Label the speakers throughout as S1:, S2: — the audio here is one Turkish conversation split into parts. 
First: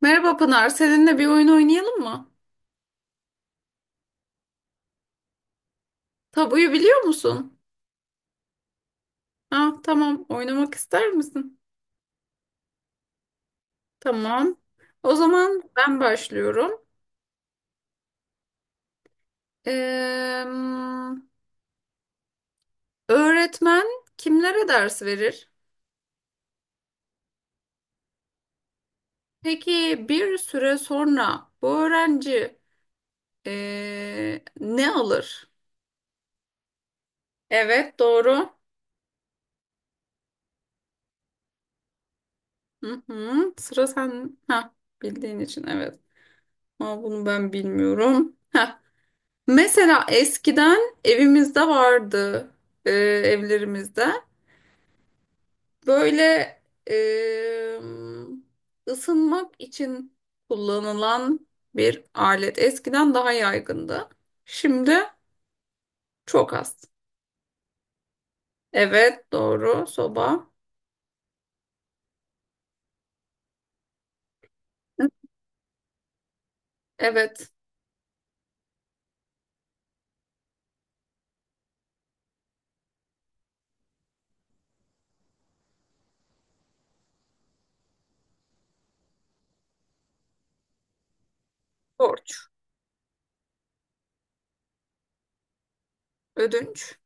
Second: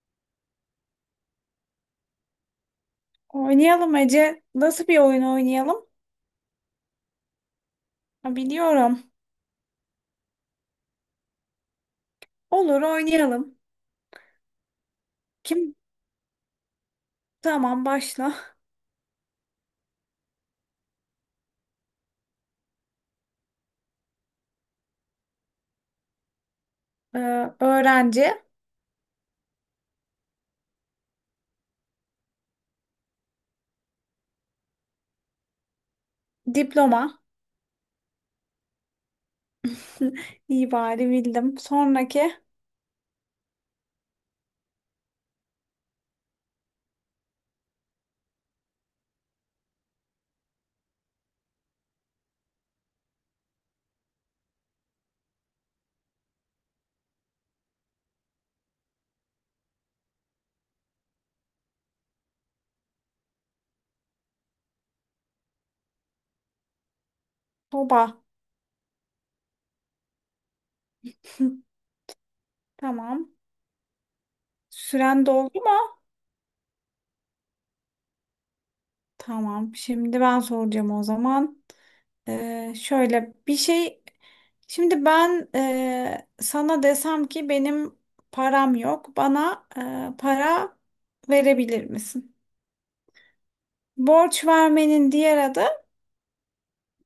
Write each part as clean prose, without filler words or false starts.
S1: Merhaba Pınar, seninle bir oyun oynayalım mı?
S2: Oynayalım Ece. Nasıl bir oyun oynayalım?
S1: Tabuyu biliyor musun?
S2: Ha, biliyorum.
S1: Ha, tamam, oynamak ister misin?
S2: Olur, oynayalım.
S1: Tamam. O zaman
S2: Kim?
S1: ben başlıyorum.
S2: Tamam, başla.
S1: Ee, Öğretmen kimlere ders verir?
S2: Ee, Öğrenci.
S1: Peki bir süre sonra bu öğrenci ne alır?
S2: Diploma.
S1: Evet, doğru.
S2: İyi bari bildim. Sonraki.
S1: Hı hı, sıra sen. Ha, bildiğin için evet. Ama bunu ben bilmiyorum. Mesela eskiden evimizde vardı, evlerimizde. Böyle e, ısınmak için kullanılan bir alet. Eskiden daha yaygındı. Şimdi çok az.
S2: Soba.
S1: Evet, doğru. Soba.
S2: Tamam. Süren doldu mu?
S1: Evet.
S2: Tamam. Şimdi ben soracağım o zaman. Şöyle bir şey. Şimdi ben sana desem ki benim param yok. Bana para verebilir misin?
S1: Borç.
S2: Borç vermenin diğer adı,
S1: Ödünç.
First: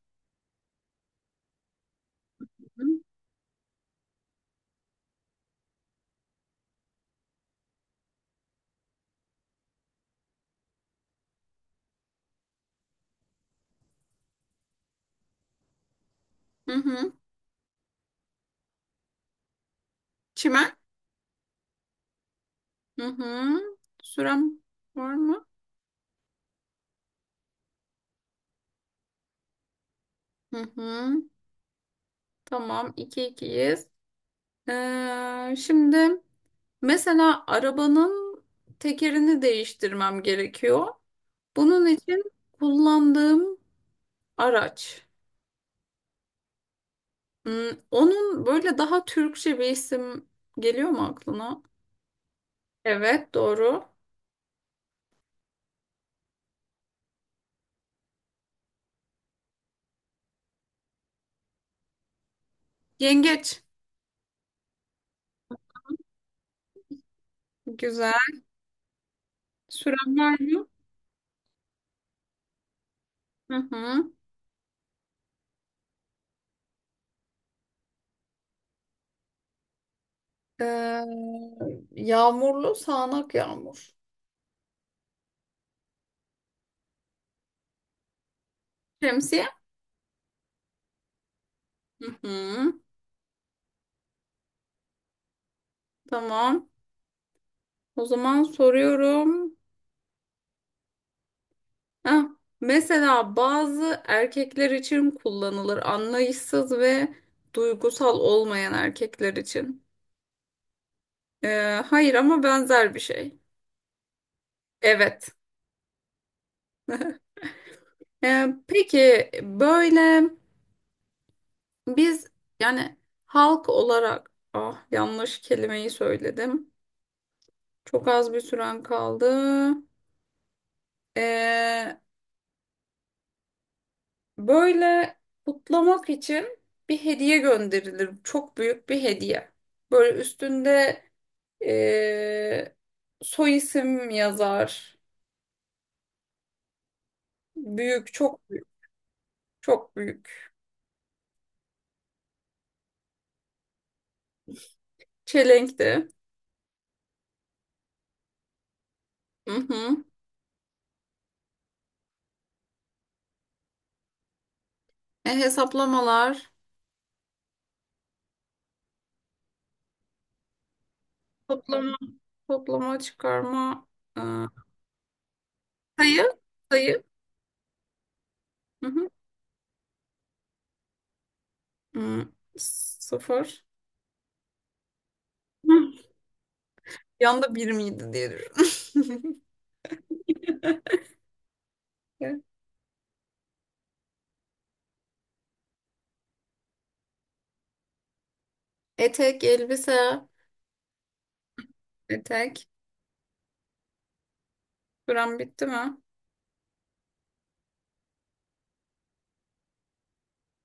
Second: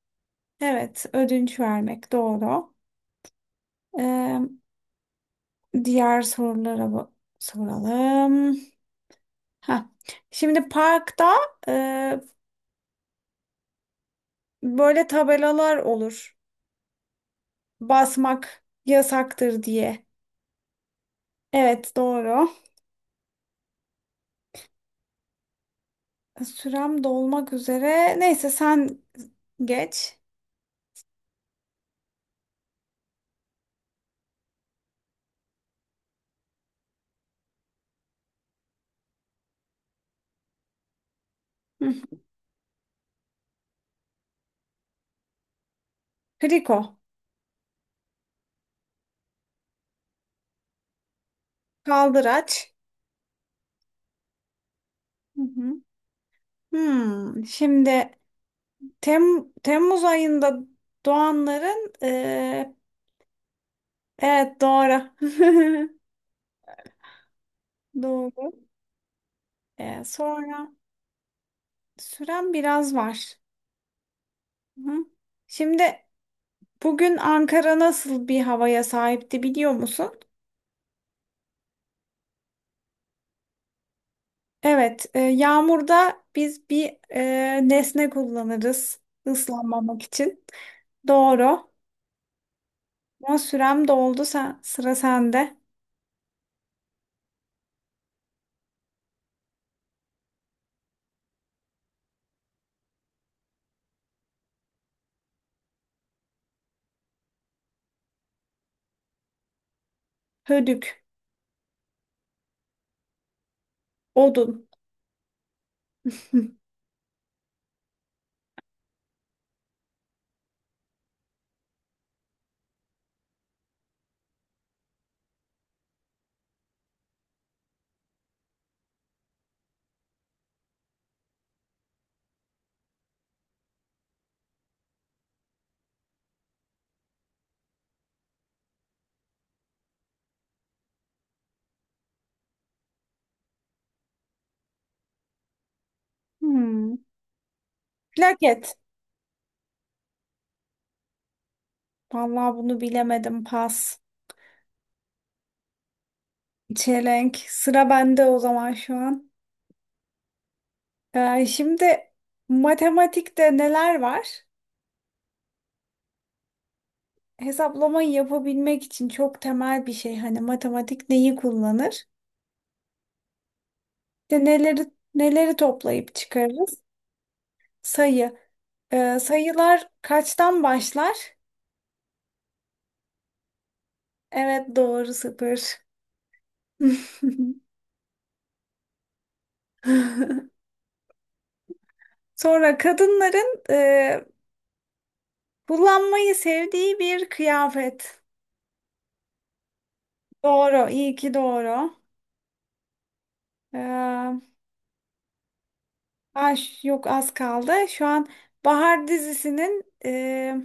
S2: evet, ödünç vermek doğru. Ee, Diğer sorulara soralım. Ha. Şimdi parkta e, böyle tabelalar olur.
S1: Hı hı.
S2: Basmak yasaktır diye.
S1: Çimen.
S2: Evet, doğru.
S1: Hı hı. Sürem var mı?
S2: Sürem dolmak üzere. Neyse sen geç.
S1: Hı hı. Tamam. iki ikiyiz. Şimdi mesela arabanın tekerini değiştirmem gerekiyor. Bunun
S2: Hı.
S1: için kullandığım araç.
S2: Kriko.
S1: Hmm, Onun böyle daha Türkçe bir isim geliyor mu aklına?
S2: Kaldıraç.
S1: Evet, doğru.
S2: Hı hı. Hmm, şimdi Tem Temmuz ayında doğanların
S1: Yengeç.
S2: evet doğru.
S1: Güzel.
S2: Doğru.
S1: Süren var mı?
S2: Sonra süren biraz var.
S1: Hı hı.
S2: Hı. Şimdi bugün Ankara nasıl bir havaya sahipti biliyor musun?
S1: Ee, Yağmurlu sağanak yağmur.
S2: Evet, yağmurda biz bir nesne kullanırız
S1: Şemsiye.
S2: ıslanmamak için. Doğru.
S1: Hı hı.
S2: Ama sürem doldu. Sen, sıra sende.
S1: Tamam. O zaman soruyorum. Heh, Mesela bazı erkekler için kullanılır, anlayışsız ve duygusal olmayan erkekler için.
S2: Hödük,
S1: Hayır ama benzer bir şey.
S2: odun.
S1: Evet. Peki böyle biz, yani halk olarak, ah, yanlış kelimeyi söyledim. Çok az bir süren kaldı. Ee, Böyle kutlamak için bir hediye gönderilir. Çok büyük bir hediye. Böyle üstünde Ee, soy isim yazar.
S2: Hmm.
S1: Büyük, çok
S2: Plaket.
S1: büyük, çok büyük.
S2: Vallahi bunu bilemedim. Pas.
S1: Çelenkti.
S2: Çelenk. Sıra bende o zaman şu an.
S1: Hı hı.
S2: Şimdi matematikte neler var?
S1: Hesaplamalar.
S2: Hesaplamayı yapabilmek için çok temel bir şey. Hani matematik neyi
S1: Toplama,
S2: kullanır?
S1: toplama, çıkarma. e,
S2: İşte neleri toplayıp
S1: Sayı,
S2: çıkarırız?
S1: sayı.
S2: Sayı.
S1: Hı hı.
S2: Sayılar kaçtan başlar?
S1: Hı, sıfır.
S2: Evet, doğru, sıfır.
S1: Hı. Yanda bir miydi diye düşünüyorum.
S2: Sonra kadınların kullanmayı sevdiği bir kıyafet.
S1: Etek, elbise.
S2: Doğru, iyi ki doğru.
S1: Etek.
S2: Ee,
S1: Süren bitti mi?
S2: ay, yok, az kaldı. Şu an Bahar dizisinin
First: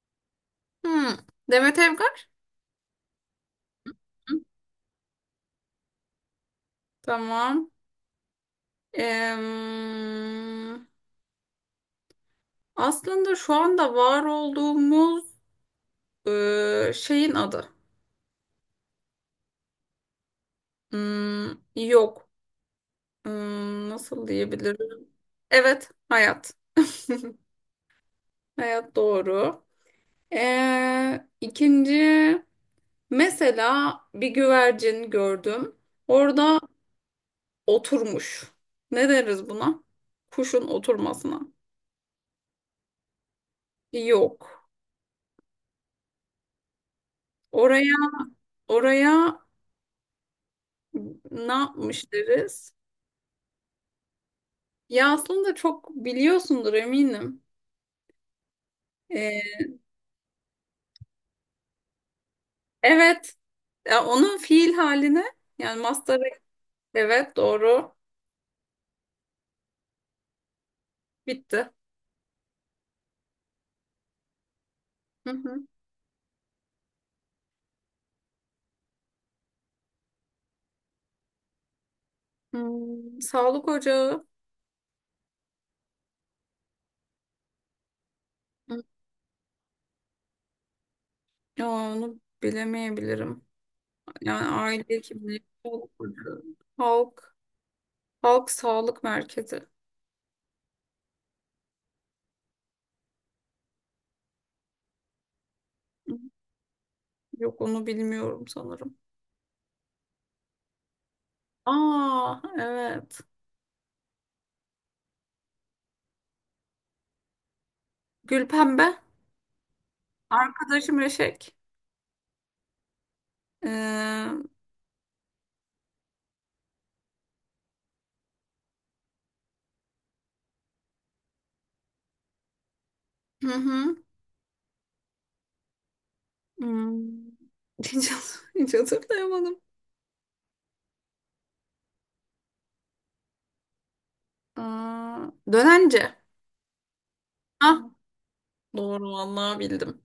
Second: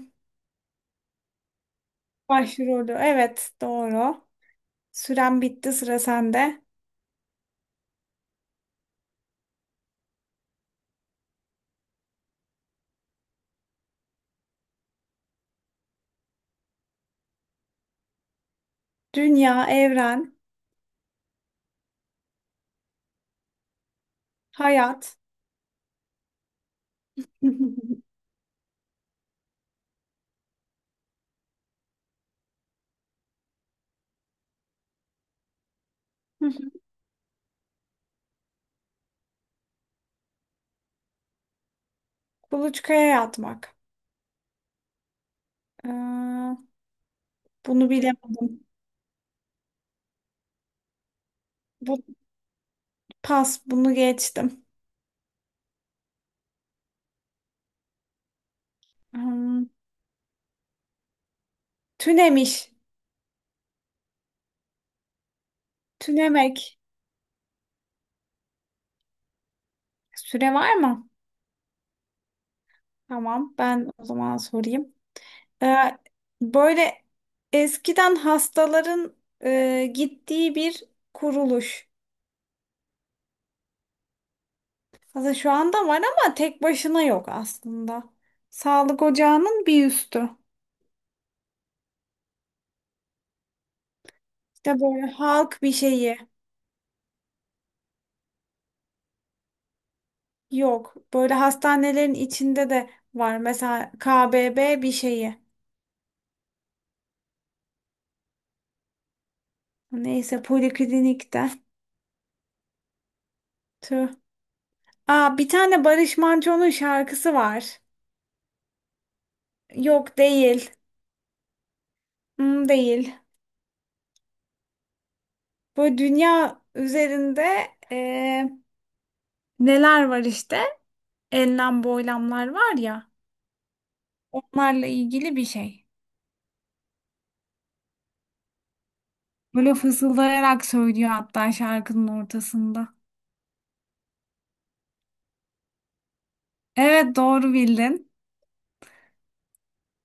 S1: Hı. Demet Evgar.
S2: başrolü. Evet, doğru. Süren bitti, sıra sende.
S1: Tamam. Em, Aslında şu anda var olduğumuz şeyin adı.
S2: Dünya, evren,
S1: Hmm, Yok. Nasıl diyebilirim?
S2: hayat.
S1: Evet, hayat. Hayat doğru. İkinci, mesela bir güvercin gördüm. Orada oturmuş. Ne deriz buna? Kuşun oturmasına.
S2: Kuluçkaya yatmak.
S1: Yok.
S2: Ee, Bunu
S1: Oraya
S2: bilemedim.
S1: oraya ne
S2: Bu
S1: yapmış deriz?
S2: pas, bunu geçtim.
S1: Ya aslında çok biliyorsundur eminim. Ee,
S2: Hmm, tünemiş.
S1: evet. Ya onun fiil haline, yani mastarı.
S2: Tünemek.
S1: Evet, doğru.
S2: Süre var mı?
S1: Bitti.
S2: Tamam, ben o zaman sorayım.
S1: Hı hı.
S2: Ee, Böyle eskiden hastaların gittiği bir kuruluş.
S1: Sağlık ocağı.
S2: Aslında şu anda var ama tek başına yok aslında.
S1: Hı.
S2: Sağlık ocağının bir üstü.
S1: Ya onu bilemeyebilirim. Yani
S2: İşte
S1: aile
S2: böyle
S1: hekimliği.
S2: halk bir
S1: Sağlık
S2: şeyi,
S1: ocağı. Halk. Halk sağlık merkezi.
S2: yok. Böyle hastanelerin içinde de var. Mesela KBB bir şeyi.
S1: Hı. Yok, onu bilmiyorum sanırım.
S2: Neyse poliklinikte.
S1: Aa evet.
S2: Tüh. Aa, bir tane Barış Manço'nun şarkısı var.
S1: Gülpembe.
S2: Yok, değil.
S1: Arkadaşım Eşek.
S2: Hmm, değil.
S1: Hı
S2: Böyle dünya üzerinde neler var işte? Enlem boylamlar var ya.
S1: hı.
S2: Onlarla ilgili bir şey.
S1: Hmm. Hiç, hiç hatırlayamadım.
S2: Böyle fısıldayarak söylüyor hatta şarkının ortasında.
S1: Aa, dönence.
S2: Evet, doğru
S1: Hah,
S2: bildin.
S1: doğru vallahi bildim.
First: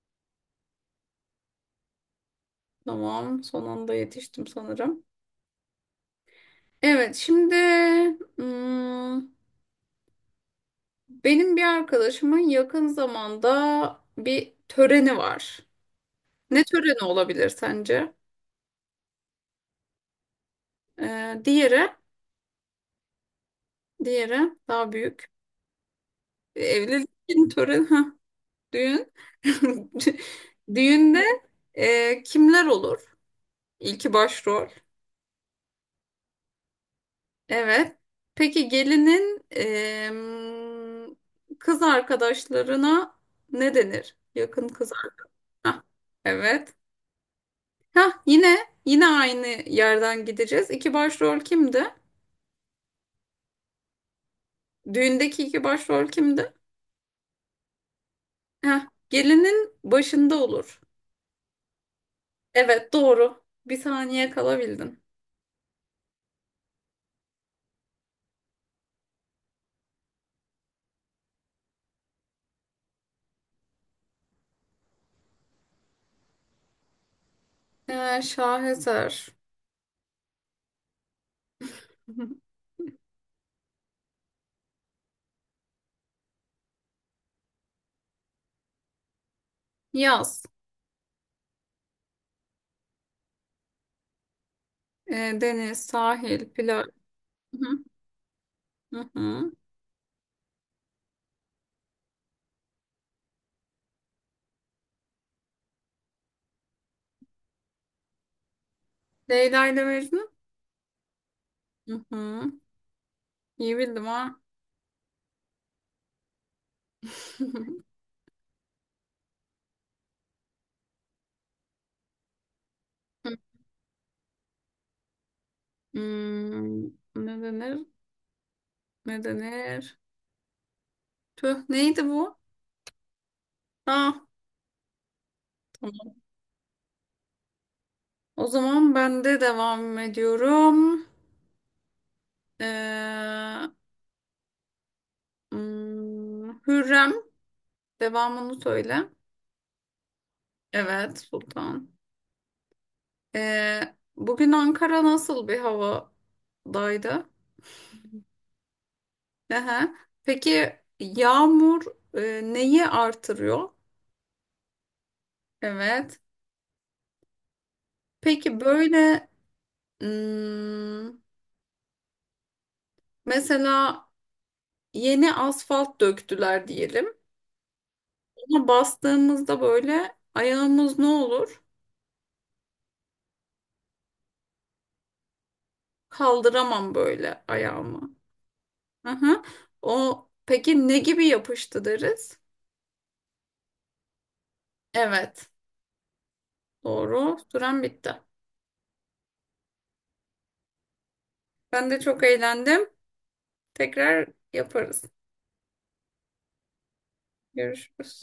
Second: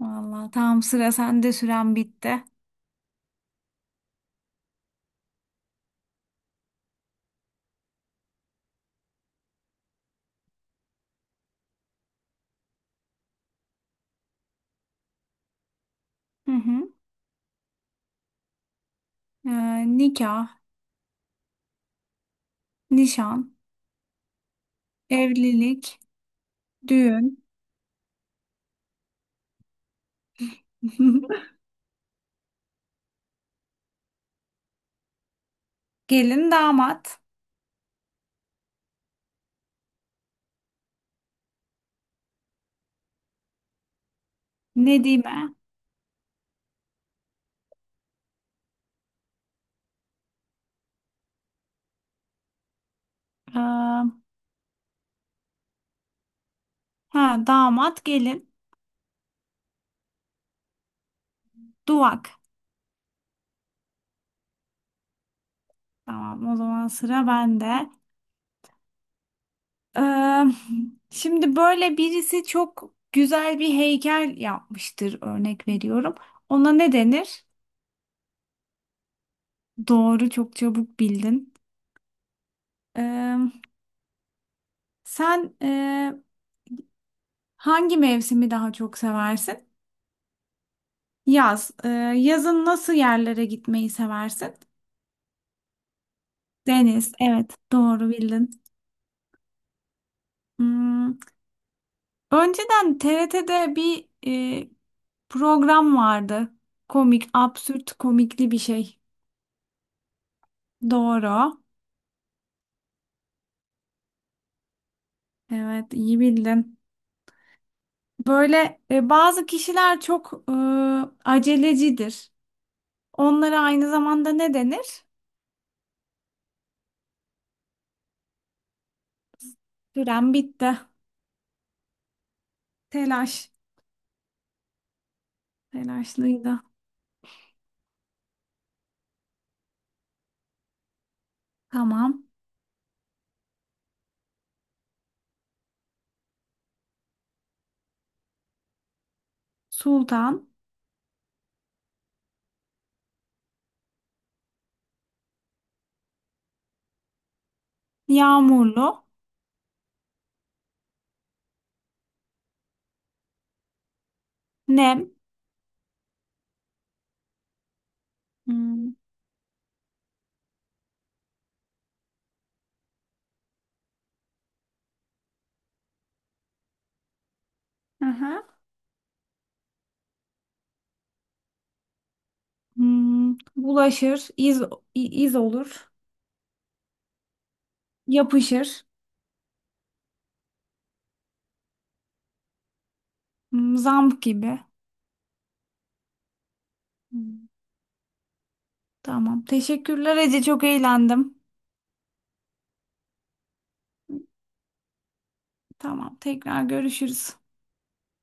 S2: Vallahi tam sıra sende, süren bitti.
S1: Tamam, son anda yetiştim sanırım. Evet, şimdi hmm, benim bir arkadaşımın yakın zamanda bir töreni var.
S2: Hı
S1: Ne
S2: hı.
S1: töreni olabilir sence?
S2: Nikah,
S1: Ee, diğeri,
S2: nişan,
S1: diğeri daha büyük.
S2: evlilik, düğün,
S1: Evlilik töreni, ha, düğün. Düğünde kimler olur? İlki başrol.
S2: gelin, damat,
S1: Evet. Peki gelinin kız arkadaşlarına ne denir? Yakın kız arkadaş.
S2: nedime,
S1: Evet. Hah, yine aynı yerden gideceğiz. İki başrol kimdi?
S2: ee,
S1: Düğündeki iki başrol kimdi?
S2: ha, damat, gelin,
S1: Hah, gelinin başında olur.
S2: duvak.
S1: Evet, doğru. Bir saniye kalabildin.
S2: Tamam, o zaman sıra bende. Eee, şimdi böyle birisi çok güzel bir heykel yapmıştır, örnek veriyorum. Ona ne denir?
S1: Şaheser.
S2: Doğru, çok çabuk bildin. Eee, sen hangi mevsimi daha çok seversin?
S1: Yaz.
S2: Yaz. Yazın nasıl yerlere gitmeyi seversin?
S1: Deniz, sahil, plaj.
S2: Deniz. Evet,
S1: Hı hı.
S2: doğru bildin.
S1: Hı hı.
S2: Hmm, önceden TRT'de bir program vardı. Komik, absürt komikli bir şey.
S1: Leyla ile Mecnun.
S2: Doğru.
S1: Hı hı. İyi bildim ha.
S2: Evet, iyi bildin. Böyle bazı kişiler çok acelecidir. Onlara aynı zamanda ne denir?
S1: Hmm, Ne denir? Ne denir?
S2: Süren bitti.
S1: Tüh, neydi bu?
S2: Telaş.
S1: Ah, tamam.
S2: Telaşlıydı.
S1: O zaman ben de devam ediyorum.
S2: Tamam.
S1: Ee, Hürrem, devamını söyle.
S2: Sultan.
S1: Evet, Sultan. Bugün Ankara nasıl bir havadaydı?
S2: Yağmurlu.
S1: Aha. Peki yağmur neyi artırıyor?
S2: Nem.
S1: Evet. Peki
S2: Hmm.
S1: böyle hmm, mesela yeni asfalt döktüler diyelim.
S2: Aha.
S1: Ona bastığımızda böyle ayağımız ne olur?
S2: Hmm. Bulaşır. İz, iz olur.
S1: Kaldıramam böyle ayağımı.
S2: Yapışır.
S1: Aha. O peki ne gibi yapıştı deriz?
S2: Hmm. Zamp gibi.
S1: Evet. Doğru.
S2: Hmm.
S1: Süren bitti.
S2: Tamam. Teşekkürler Ece. Çok eğlendim.
S1: Ben de çok eğlendim. Tekrar yaparız.
S2: Tamam. Tekrar görüşürüz.
S1: Görüşürüz.